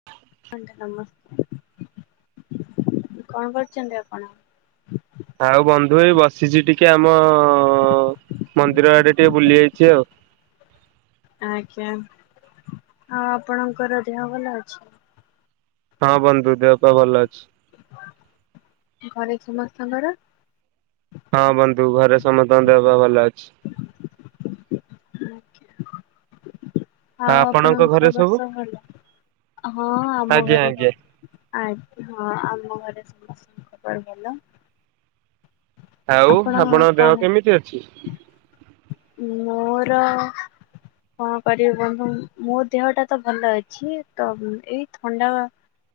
[inaudible] ନମସ୍କାର କଣ କରୁଛନ୍ତି ଆପଣ। ଆଉ ବନ୍ଧୁ ଏଇ ବସିଛି ଟିକେ ଆମ ମନ୍ଦିର ଆଡେ ଟିକେ ବୁଲି ଆଇଛି ଆଉ। ଆଜ୍ଞା ଆଉ ଆପଣଙ୍କର ଦେହ ବାଲା ଅଛି। ହଁ ବନ୍ଧୁ ଦେହ ପା ଭଲ ଅଛି। ଘରେ ସମସ୍ତଙ୍କର। ହଁ ବନ୍ଧୁ ଘରେ ସମସ୍ତଙ୍କ ଦେହବା ଭଲ ଅଛି। ଆଉ ଆପଣଙ୍କ ଖବର ସବୁ ଭଲ ହଁ ଆମ ଆଜ୍ଞା ଘରେ ଆଜ୍ଞା ଭଲ। ଆ ହଁ ଆମ ଘରେ ସମସ୍ତ ଖବର ଭଲ। ଆଉ ଆପଣ ଆପଣଙ୍କ କଣ? ଦେହ କେମିତି ଅଛି। ମୋର କଣ କରିବି ବନ୍ଧୁ ମୋ ଦେହ ଟା ତ ଭଲ ଅଛି ତ ଏଇ ଥଣ୍ଡା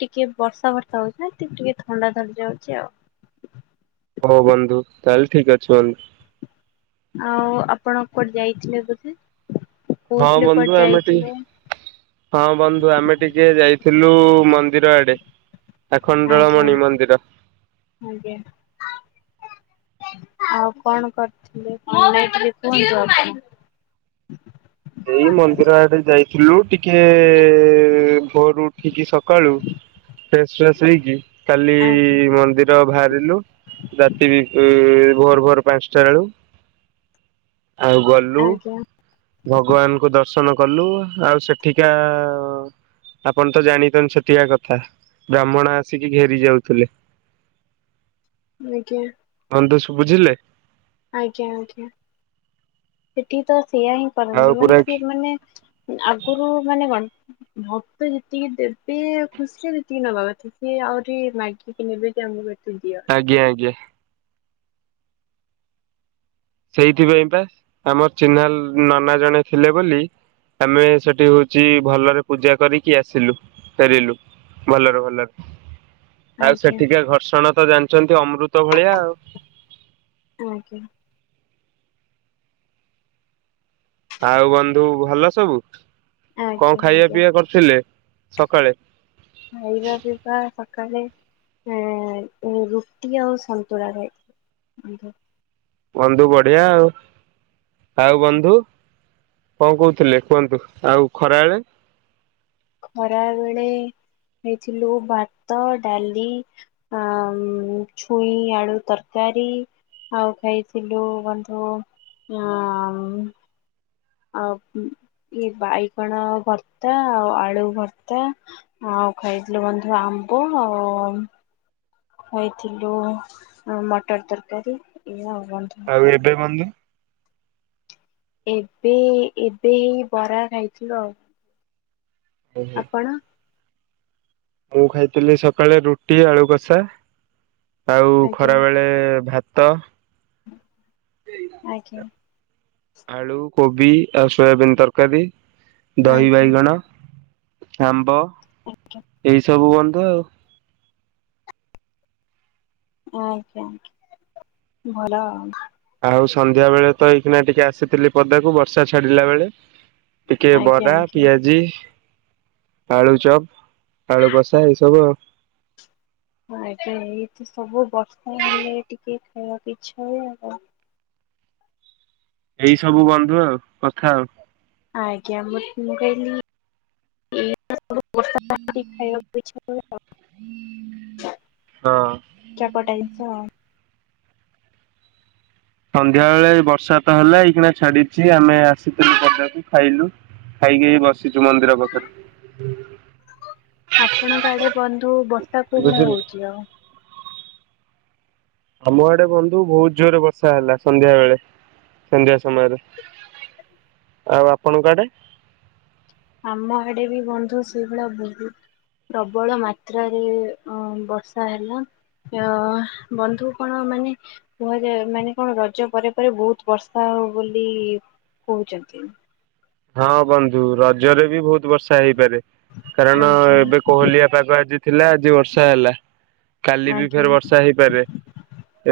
ଟିକେ ବର୍ଷା ବର୍ଷା ହଉଛି ଏ ଟିକେ ଥଣ୍ଡା ଧରି ଯାଉଛି ଆଉ। ହଉ ବନ୍ଧୁ ତାହେଲେ ଠିକ ଅଛି ବନ୍ଧୁ। ଆଉ ଆପଣ କୁଆଡେ ଯାଇଥିଲେ ବୋଧେ ହଁ କହୁଥିଲେ ବନ୍ଧୁ କୁଆଡେ ଆମେ ଯାଇଥିଲେ। ଟିକେ ହଁ ବନ୍ଧୁ ଆମେ ଟିକେ ଯାଇଥିଲୁ ମନ୍ଦିର ଆଡେ। ଆଜ୍ଞା ଆଖଣ୍ଡଳମଣି ମନ୍ଦିର। ଆଜ୍ଞା। ଆଉ କଣ କରିଥିଲେ ଟିକେ କୁହନ୍ତୁ। [unintelligible] ଏଇ ମନ୍ଦିର ଆଡେ ଯାଇଥିଲୁ ଟିକେ ଆଜ୍ଞା ଭୋରୁ ଉଠିକି ସକାଳୁ। ଫ୍ରେସ ଫ୍ରେସ ହେଇକି କାଲି ଆଜ୍ଞା ମନ୍ଦି ବାହାରିଲୁ ରାତି ବି ଭୋର ଭୋର ପାଞ୍ଚଟା ବେଳୁ। ଆଉ ଗଲୁ। ଭଗବାନଙ୍କୁ ଦର୍ଶନ କଲୁ ଆଉ ସେଠିକା ଆପଣ ତ ଜାଣିଛନ୍ତି ସେଠିକା କଥା ବ୍ରାହ୍ମଣ ଆସିକି ଘେରି ଯାଉଥିଲେ। ଆଜ୍ଞା। ବନ୍ଧୁ ବୁଝିଲେ। ଆଜ୍ଞା ଆଜ୍ଞା ସେଠି ତ ସେଆ ହିଁ ଆଉ କରନ୍ତି ମାନେ ପୁରା ସିଏ ମାନେ ଆଗରୁ ମାନେ କଣ। ମତେ ଯେତିକି ଦେବେ ଖୁସି ଯେତିକି ନବା କଥା ସେ ଆହୁରି ମାଗିକି ନେବେ ଯେ ଆମକୁ ଏତେ। ଦିଅ। ଆଜ୍ଞା ଆଜ୍ଞା। ସେଇଥିପାଇଁ ବା ଆମର ଚିନ୍ହା ନନା ଜଣେ ଥିଲେ ବୋଲି। ଆମେ ସେଠି ହଉଛି ଭଲରେ ପୂଜା କରିକି ଆସିଲୁ ଫେରିଲୁ। ଭଲରେ ଭଲରେ ଆଉ ଆଜ୍ଞା ସେଠିକା ଘର୍ଷଣ ତ ଜାଣିଛନ୍ତି ଅମୃତ ଭଳିଆ ଆଉ। ଆଜ୍ଞା। ଆଉ ବନ୍ଧୁ ଭଲ ସବୁ କଣ ଆଜ୍ଞା ଖାଇବା ଆଜ୍ଞା। ପିଇବା କରିଥିଲେ ସକାଳେ। ଖାଇବା ପିଇବା ସକାଳେ ଏ ରୁଟି ଆଉ ସନ୍ତୁଳା ଖାଇଥିଲି। ବନ୍ଧୁ। ବନ୍ଧୁ ବଢିଆ ଆଉ। ଆଉ ବନ୍ଧୁ କଣ କହୁଥିଲେ କୁହନ୍ତୁ ଆଉ ଖରାବେେଳେ। ଖରା ବେଳେ ଖାଇଥିଲୁ ଭାତ, ଡାଲି। ଆ ଛୁଇଁ ଆଳୁ ତରକାରୀ। ଆଉ ଖାଇଥିଲୁ ବନ୍ଧୁ ଆଁ। ଆଉ ଇଏ ବାଇଗଣ ଭର୍ତ୍ତା ଆଉ ଆଳୁ ଭର୍ତ୍ତା। ଆଉ ଖାଇଥିଲୁ ବନ୍ଧୁ ଆମ୍ବ। ଖାଇଥିଲୁ ମଟର ତରକାରୀ ଏଇଆ ଆଉ ବନ୍ଧୁ। ଆଉ ଏବେ ବନ୍ଧୁ। ଏବେ ଏବେ ଏଇ ବରା ଖାଇଥିଲୁ ଆଉ। ଆପଣ। ମୁଁ ଖାଇଥିଲି ସକାଳେ ରୁଟି ଆଳୁ କଷା। ଆଉ ଖରା ଆଜ୍ଞା ବେଳେ ଭାତ। ଆଜ୍ଞା। ଆଳୁ କୋବି ଆଉ ସୋୟାବିନ୍ ତରକାରୀ, ଦହି ଆଜ୍ଞା ବାଇଗଣ। ଆମ୍ବ ଆଜ୍ଞା ଏଇସବୁ ବନ୍ଧୁ ଆଉ। ଆଜ୍ଞା ଆଜ୍ଞା ଭଲ। ଆଉ ସନ୍ଧ୍ୟା ବେଳେ ତ ଏଇକିନା ଟିକେ ଆସିଥିଲି ପଦାକୁ ବର୍ଷା ଛାଡିଲା ବେଳେ। ଟିକେ ଆଜ୍ଞା ବରା, ଆଜ୍ଞା ପିଆଜି। ଆଳୁ ଚପ୍, ଆଳୁ କଷା ଏଇ ସବୁ ଆଉ। ଆ ଏଇତ ସବୁ ବର୍ଷା ହେଲେ ଟିକେ ଖାଇବାକୁ ଇଚ୍ଛା ହୁଏ ଆଉ। ଏଇ ସବୁ ବନ୍ଧୁ ଆଉ କଥା ଆଉ। ଆଜ୍ଞ ଆ ମୁଁ କହିଲି। ଏ ସବୁ ତ ବର୍ଷା ପାଗକୁ ଖାଇବାକୁ ଇଚ୍ଛା ହୁଏ ଆଉ। ହଁ ଚପଟା ଜିନିଷ ଆଉ ସନ୍ଧ୍ୟା ବେଳେ ବର୍ଷା ତ ହେଲା ଏଇଖିଣା ଛାଡିଛି ଆମେ ଆସିଥିଲୁ ପଦାକୁ ଖାଇଲୁ ଖାଇକି ବସିଛୁ ମନ୍ଦିର ପାଖରେ ଆପଣଙ୍କ ଆଡେ ବନ୍ଧୁ ବର୍ଷା କଉ ଭଳିଆ ବୁଝିଲୁ। ହଉଛି ଆଉ ଆମ ଆଡେ ବନ୍ଧୁ ବହୁତ ଜୋରରେ ବର୍ଷା ହେଲା ସନ୍ଧ୍ୟା ବେଳେ ସନ୍ଧ୍ୟା ସମୟରେ ଆଉ ଆପଣଙ୍କ ଆଡେ ଆମ ଆଡେ ବି ବନ୍ଧୁ ସେଇଭଳିଆ ବହୁତ ପ୍ରବଳ ମାତ୍ରାରେ ଅ ବର୍ଷା ହେଲା ଅ ବନ୍ଧୁ କଣ ମାନେ କୁହାଯାଏ ମାନେ କଣ ରଜ ପରେ ପରେ ବହୁତ ବର୍ଷା ହଉ ବୋଲି କହୁଛନ୍ତି। ହଁ ବନ୍ଧୁ ରଜରେ ବି ବହୁତ ବର୍ଷା ହେଇପାରେ କାରଣ ଆଜ୍ଞା ଏବେ କୋହଲିଆ ପାଗ ଆଜି ଥିଲା ଆଜି ବର୍ଷା ହେଲା, କାଲି ବି ଆଜ୍ଞା ଫେରେ ବର୍ଷା ହେଇପାରେ,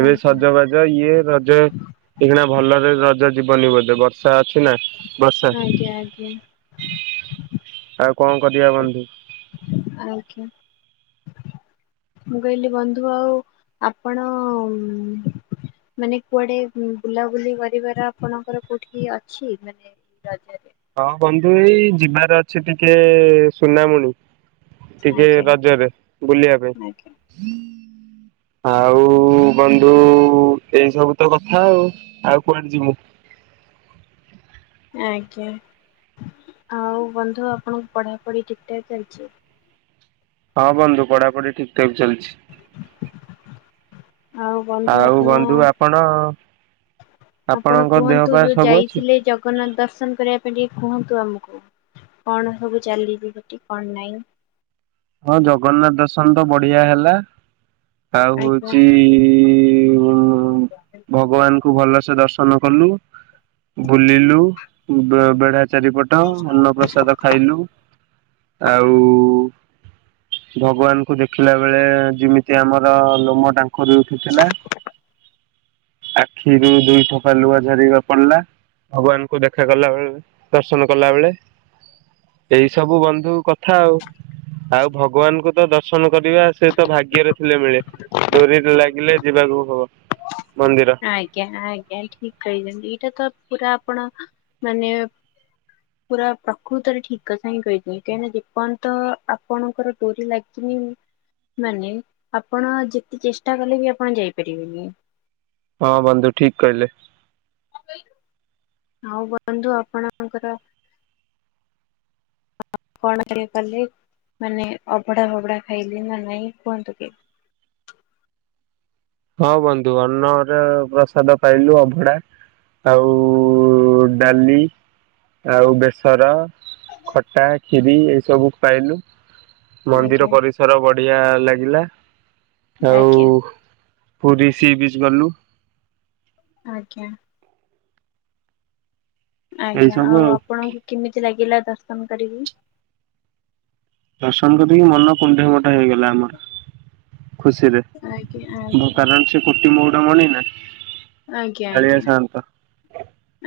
ଏବେ ଆଜ୍ଞା ସଜବାଜ ରଜ ଇଏ ରଜ ଏଇନେ ଭଲରେ ରଜ ଯିବନି ବୋଧେ ବର୍ଷା ଅଛି ନା ବର୍ଷା ଆଜ୍ଞା, ଆଜ୍ଞା। ଆଉ କଣ କରିବା ବନ୍ଧୁ? ଆଜ୍ଞା। ମୁଁ କହିଲି ବନ୍ଧୁ ଆଉ ଆପଣ ଉନ୍ ମାନେ କୁଆଡ଼େ ବୁଲାବୁଲି କରିବାର ଆପଣଙ୍କର କୋଉଠି ଅଛି ମାନେ ରଜରେ? ହଁ ବନ୍ଧୁ ଏଇ ଯିବାର ଅଛି ଟିକେ ସୁନାମୁଣି, ଟିକେ ଆଜ୍ଞା ରଜରେ ବୁଲିବା ଆଜ୍ଞା ପାଇଁ। ଆଉ ବନ୍ଧୁ ଏଇ ସବୁ ତ କଥା ଆଉ, ଆଉ କୁଆଡେ ଯିମୁ ଆଜ୍ଞା, ଆଉ ବନ୍ଧୁ ଆପଣଙ୍କ ପଢ଼ାପଢ଼ି ଠିକ୍ ଠାକ୍ ଚାଲିଛି? ହଁ ବନ୍ଧୁ ପଢ଼ାପଢ଼ି ଠିକ୍ ଠାକ୍ ଚାଲିଛି। ଆଉ ବନ୍ଧୁ ଆଉ ଆପଣ ବନ୍ଧୁ ଆପଣ ଆପଣ ଆପଣଙ୍କ ଦେହ କୁହନ୍ତୁ ପା ଯୋଉ ସବୁ ଅଛି? ଯାଇଥିଲେ ଜ ଜଗନ୍ନାଥ ଦର୍ଶନ କରିବା ପାଇଁ ଟିକେ କୁହନ୍ତୁ ଆମକୁ କଣ ସବୁ ଚାଲିଛି ସେଠି କଣ ନାଇଁ? ହଁ ଜଗନ୍ନାଥ ଦର୍ଶନ ତ ବଢ଼ିଆ ହେଲା। ଆଉ ଆଜ୍ଞା ହଉଚି ଇ ଇ ଉଁ ଉଁ ଭଗବାନଙ୍କୁ ଭଲସେ ଦର୍ଶନ କଲୁ, ବୁଲିଲୁ ବେ ବେଳା ଚାରିପଟ ଅନ୍ନ ପ୍ରସାଦ ଖାଇଲୁ ଆଉ ଭଗବାନଙ୍କୁ ଦେଖିଲା ବେଳେ ଯେମିତି ଆମର ଲୋମ ଟାଙ୍କ କରି ଉଠିଥିଲା। ଆଖିରୁ ଦୁଇ ଠୋପା ଲୁହା ଝରିକି ପଡିଲା। ଭଗବାନଙ୍କୁ ଦେଖା କଲା ବେଳେ ଦର୍ଶନ କଲା ବେଳେ ଏଇ ସବୁ ବନ୍ଧୁ କଥା ଆଉ। ଆଉ ଭଗବାନଙ୍କୁ ତ ଦର୍ଶନ କରିବା ସେ ତ ଭାଗ୍ୟରେ ଥିଲେ ମିଳେ। ଡୋରିରେ ଲାଗିଲେ ଯିବାକୁ ହବ ମନ୍ଦିର। ଆଜ୍ଞା, ଆଜ୍ଞା ଠିକ୍ କହିଛନ୍ତି ଏଇଟା ତ ପୁରା ଆପଣ ମାନେ [inaudible] ପୁରା ପ୍ରକୃତରେ ଠିକ୍ କଥା ହିଁ କହିଥିଲିନି କାହିଁକି ନା ଯେପର୍ଯ୍ୟନ୍ତ ଆପଣଙ୍କର ଡୋରି ଲାଗିନି ମାନେ ଆପଣ ଯେତେ ଚେଷ୍ଟା କଲେ ବି ଆପଣ ଯାଇପାରିବେନି। ହଁ ବନ୍ଧୁ ଠିକ୍ କହିଲେ। କଣ କହିଲୁ? ଆଉ ବନ୍ଧୁ ଆପଣ ଆପଣଙ୍କର କଣ ଟଏ କଲେ ମାନେ ଅବଡା ଫବଡା ଖାଇଲେ ନା ନାଇଁ କୁହନ୍ତୁ ଟିକେ। ହଁ ବନ୍ଧୁ ଅନ୍ନର ପ୍ରସାଦ ପାଇଲୁ ଅଭଡା। ଆଉ ଉ ଡାଲି, ଆଉ ବେସର, ଖଟା, କ୍ଷୀରି ଏଇ ସବୁ ପାଇଲୁ ମନ୍ଦିର ଆଜ୍ଞା ପରିସ ର ବଢିଆ ଲାଗିଲା ଆଜ୍ଞା ଆଉ ପୁରୀ ସି ବ୍ରିଜ୍ ଗଲୁ ଆଜ୍ଞା। ଏଇ ଆଜ୍ଞା, ସବୁ ଆଉ ଆପଣଙ୍କୁ କେମିତି ଲାଗିଲା ଦର୍ଶନ କରିକି? ଦର୍ଶନ କରିକି ମନ କୁଣ୍ଡେ ମୋଟ ହେଇଗଲା ଆମର। ଖୁସିରେ, ଆଜ୍ଞା ଆଜ୍ଞା କାରଣ ସେ କୋଟି ମଉଡ଼ ମଣି ନା। ଆଜ୍ଞା, କାଳିଆ ଆଜ୍ଞା, ସାଆନ୍ତ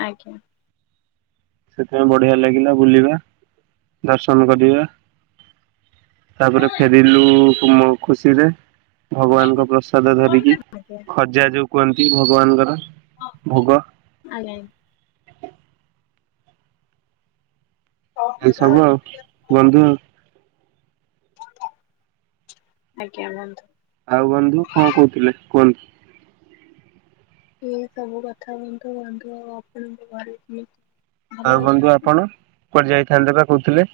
ଆଜ୍ଞା। ସେଥିପାଇଁ ବଢ଼ିଆ ଲାଗିଲା ବୁଲିବା, ଦର୍ଶନ କରିବା। ତାପରେ ଫେରିଲୁ କୁମୁ ଖୁସିରେ। ଭଗବାନଙ୍କ ପ୍ରସାଦ ଧରିକି ଖଜା ଯୋଉ କୁହନ୍ତି ଭଗବାନଙ୍କର ଭୋଗ। ଆଜ୍ଞା। ଏଇ ସବୁ ଆଉ ବନ୍ଧୁ। ଆଜ୍ଞା ବନ୍ଧୁ। ଆଉ ବନ୍ଧୁ କଣ କହୁଥିଲେ କୁହନ୍ତି? ଏଇ ସବୁ କଥା ହୁଅନ୍ତୁ ବନ୍ଧୁ ଆଉ ଆପଣଙ୍କ ଘରେ କେମି ଆଉ ବନ୍ଧୁ ଆପଣ କୁଆଡେ ଯାଇଥାନ୍ତେ ବା କହୁଥିଲେ?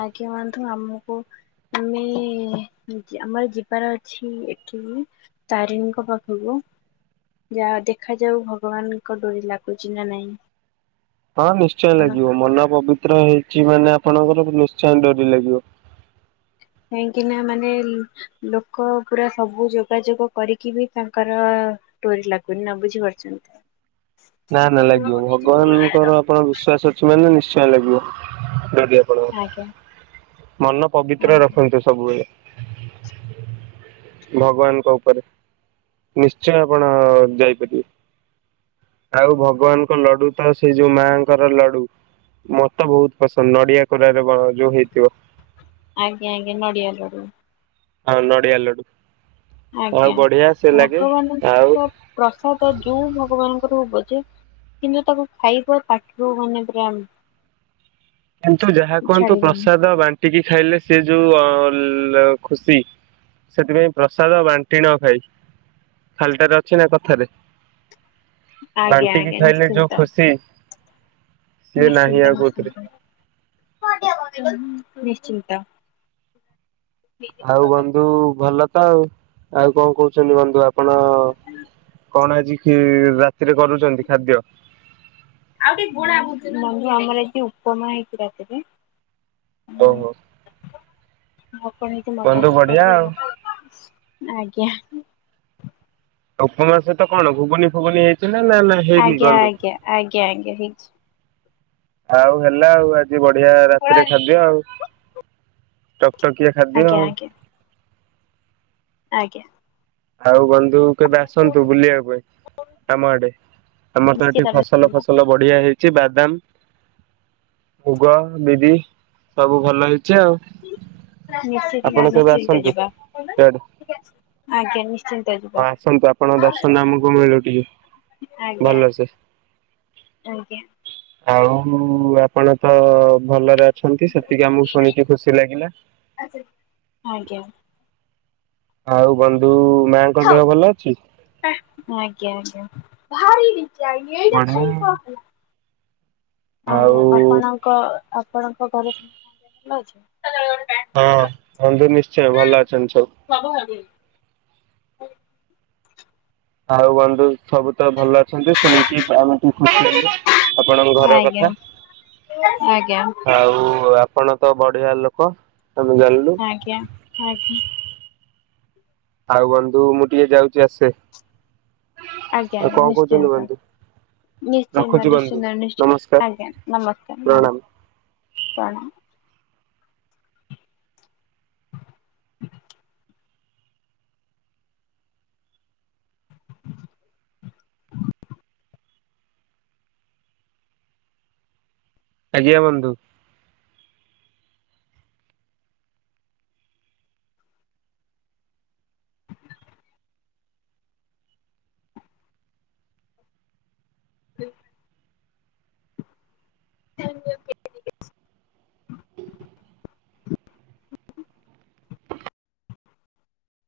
ଆଜ୍ଞା ବନ୍ଧୁ ଆମକୁ ଆମେ ଆମର ଯିବାର ଅଛି ଏଠିକି ତାରେଣୀଙ୍କ ପାଖକୁ। ଯା ଦେଖାଯାଉ ଭଗବାନଙ୍କ ଡୋରି ଲାଗୁଛି ନା ନାଇଁ? ହଁ ନିଶ୍ଚୟ ଲାଗିବ ମନ ପବିତ୍ର ହେଇଛି ମାନେ ଆପଣଙ୍କର ନିଶ୍ଚୟ ଡୋରି ଲାଗିବ। କାହିଁକିନା ମାନେ ଲୋକ ପୁରା ସବୁ ଯୋଗାଯୋଗ କରିକି ବି ତାଙ୍କର ଡୋରି ଲାଗୁନି ନା ବୁଝିପାରୁଛନ୍ତି? ନା ନା ଆଜ୍ଞା ଲାଗିବ ଭଗବାନଙ୍କର ଆପଣଙ୍କର୍ ବିଶ୍ୱାସ ଅଛି ମାନେ ନିଶ୍ଚୟ ଲାଗିବ। ଯଦିଆ ଆପଣ ଆଜ୍ଞା ମନ ପବିତ୍ର ରଖନ୍ତୁ ସବୁବେଳେ। ଭଗବାନଙ୍କ ଉପରେ ନିଶ୍ଚୟ ଆପଣ ଯାଇପାରିବେ। ଆଉ ଭଗବାନଙ୍କ ଲଡୁ ତ ସେଇ ଯୋଉ ମାଆଙ୍କର ଲଡୁ। ମତେ ବହୁତ ପସନ୍ଦ ନଡିଆ କୋରାରେ ଯୋଉ ହେଇଥିବ। ଆଜ୍ଞା ଆଜ୍ଞା ନଡିଆ ଲଡ଼ୁ। ଆଉ ନଡ଼ିଆ ଲଡୁ ଆଜ୍ଞା ଆଉ ବଢିଆ ସେ ଲାଗେ ଆଉ ଭଗବାନଙ୍କ ପ୍ରସାଦ ଯୋଉ ଭଗବାନଙ୍କର ହଉ ପଛେ କିନ୍ତୁ ତାକୁ ଖାଇବା ପାଟିରୁ ମାନେ ପୁରା କିନ୍ତୁ ଯାହା କୁହନ୍ତୁ ଛାଡିବନି। ପ୍ରସାଦ ବାଣ୍ଟିକି ଖାଇଲେ ସେ ଯୋଉ ଅ ଲୁ ଖୁସି ସେଥିପାଇଁ ପ୍ରସାଦ ବାଣ୍ଟି ନ ଖାଇ ଖାଲିଟାରେ ଅଛି ନା କଥାରେ ଆଜ୍ଞା ବାଣ୍ଟିକି ଆଜ୍ଞା ଖାଇଲେ ଯୋଉ ଖୁସି। ସିଏ ନାହିଁ ନିଶ୍ଚିତା ଆଉ କୋଉଥିରେ ନିଶ୍ଚିତ ନିଶ୍ଚିତ। ଆଉ ବନ୍ଧୁ ଭଲ ତ ଆଉ ଆଉ କଣ କହୁଛନ୍ତି ବନ୍ଧୁ ଆପଣ କଣ ଆଜି ହିଁ ରାତିରେ କରୁଛନ୍ତି ଖାଦ୍ୟ? ବନ୍ଧୁ ଆମର ଆଜି ଉପମା ହେଇଛି ରାତିରେ। ଓହୋ। ବନ୍ଧୁ ବଢିଆ ଆଉ। [unintelligible] ଆଜ୍ଞା। ଆଉ ଉପମା ସହିତ କଣ ଘୁଗୁନି ଫୁଗୁନି ହେଇଛି ନା ନା ନାଇ? ଆଜ୍ଞା ଆଜ୍ଞା ଆଜ୍ଞା ଆଜ୍ଞା ହେଇଛି। ଆଉ ହେଲା ଆଉ ଆଜି ବଢିଆ ରାତିରେ ଖାଦ୍ୟ ଆଉ। ଟକଟକିଆ ଖାଦ୍ୟ ଆଜ୍ଞା ଆଉ। ଆଜ୍ଞା ଆଜ୍ଞା। ଆଉ ବନ୍ଧୁ କେବେ ଆସନ୍ତୁ ବୁଲିବା ପାଇଁ ଆମ ଆଡେ ଆମର ନିଶ୍ଚିତ ଏଠି ଫସଲ ନିଶ୍ଚିନ୍ତ। ଫସଲ ବଢିଆ ହେଇଛି ବାଦାମ। ମୁଗ ବିରିି ସବୁ ଭଲ ହେଇଛି ଆଉ। ନିଶ୍ଚ ଆପଣ କେବେ ନିଶ୍ଚିତ ଆସନ୍ତୁ ଯିବା ଇଆଡେ ଆଜ୍ଞା। ନି ନିଶ୍ଚିତ ଯିବା ହଁ ଆସନ୍ତୁ ଆପଣଙ୍କ ଦର୍ଶନ ଆମକୁ ମିଳୁ ଟିକେ ଆଜ୍ଞା। ଭଲସେ। ଆଜ୍ଞା। ଆଉ ଆପଣ ତ ଭଲରେ ଅ ଛନ୍ତି ସେତିକି ଆମକୁ ଶୁଣିକି ଖୁସି ଲାଗିଲା। ଆସେ ଆଜ୍ଞା। ଆଉ ବନ୍ଧୁ ମାଙ୍କ ଦେହ ଭଲ ଅଛି? ଆଜ୍ଞା ଆଜ୍ଞା। ବଢିଆ ଆଉ ଆପଣଙ୍କ ଆପଣଙ୍କ ଘରେ ସମସ୍ତଙ୍କ ଦେହ ଭଲ ଅଛି? ହଁ। ବନ୍ଧୁ ନିଶ୍ଚୟ ଭଲ ଅଛନ୍ତି ସବୁ। ସବୁ ଭାବିମି [unintelligible] ଆଉ ବନ୍ଧୁ ସବୁ ତ ଭଲ ଅଛନ୍ତି ଶୁଣିକି ଆମେ ଟିକେ ଖୁସି ହେଲୁ ଆପଣଙ୍କ ଆଜ୍ଞା ଘର ଆଜ୍ଞା ଆଜ୍ଞା। କଥା। ଆଜ୍ଞା ଆଉ ଆପଣ ତ ବଢିଆ ଲୋକ ଆମେ ଜାଣିଲୁ। ଆଜ୍ଞା ଆଜ୍ଞା। ଆଉ ବନ୍ଧୁ ମୁଁ ଟିକେ ଯାଉଚି ଆସେ। ଆଜ୍ଞା ଆଉ ଆଜ୍ଞା କଣ କହୁଛନ୍ତି ନିଶ୍ଚିନ୍ତ। ବନ୍ଧୁ ନିଶ୍ଚିନ୍ତ ରଖୁଛି ବନ୍ଧୁ ନିଶ୍ଚିନ୍ତ ନିଶ୍ଚି ନମସ୍କାର ଆଜ୍ଞା ନମସ୍କାର ନମ ପ୍ରଣାମ ପ୍ରଣାମ। [inaudible] ଆଜ୍ଞା ବନ୍ଧୁ। [inaudible] [unintelligible]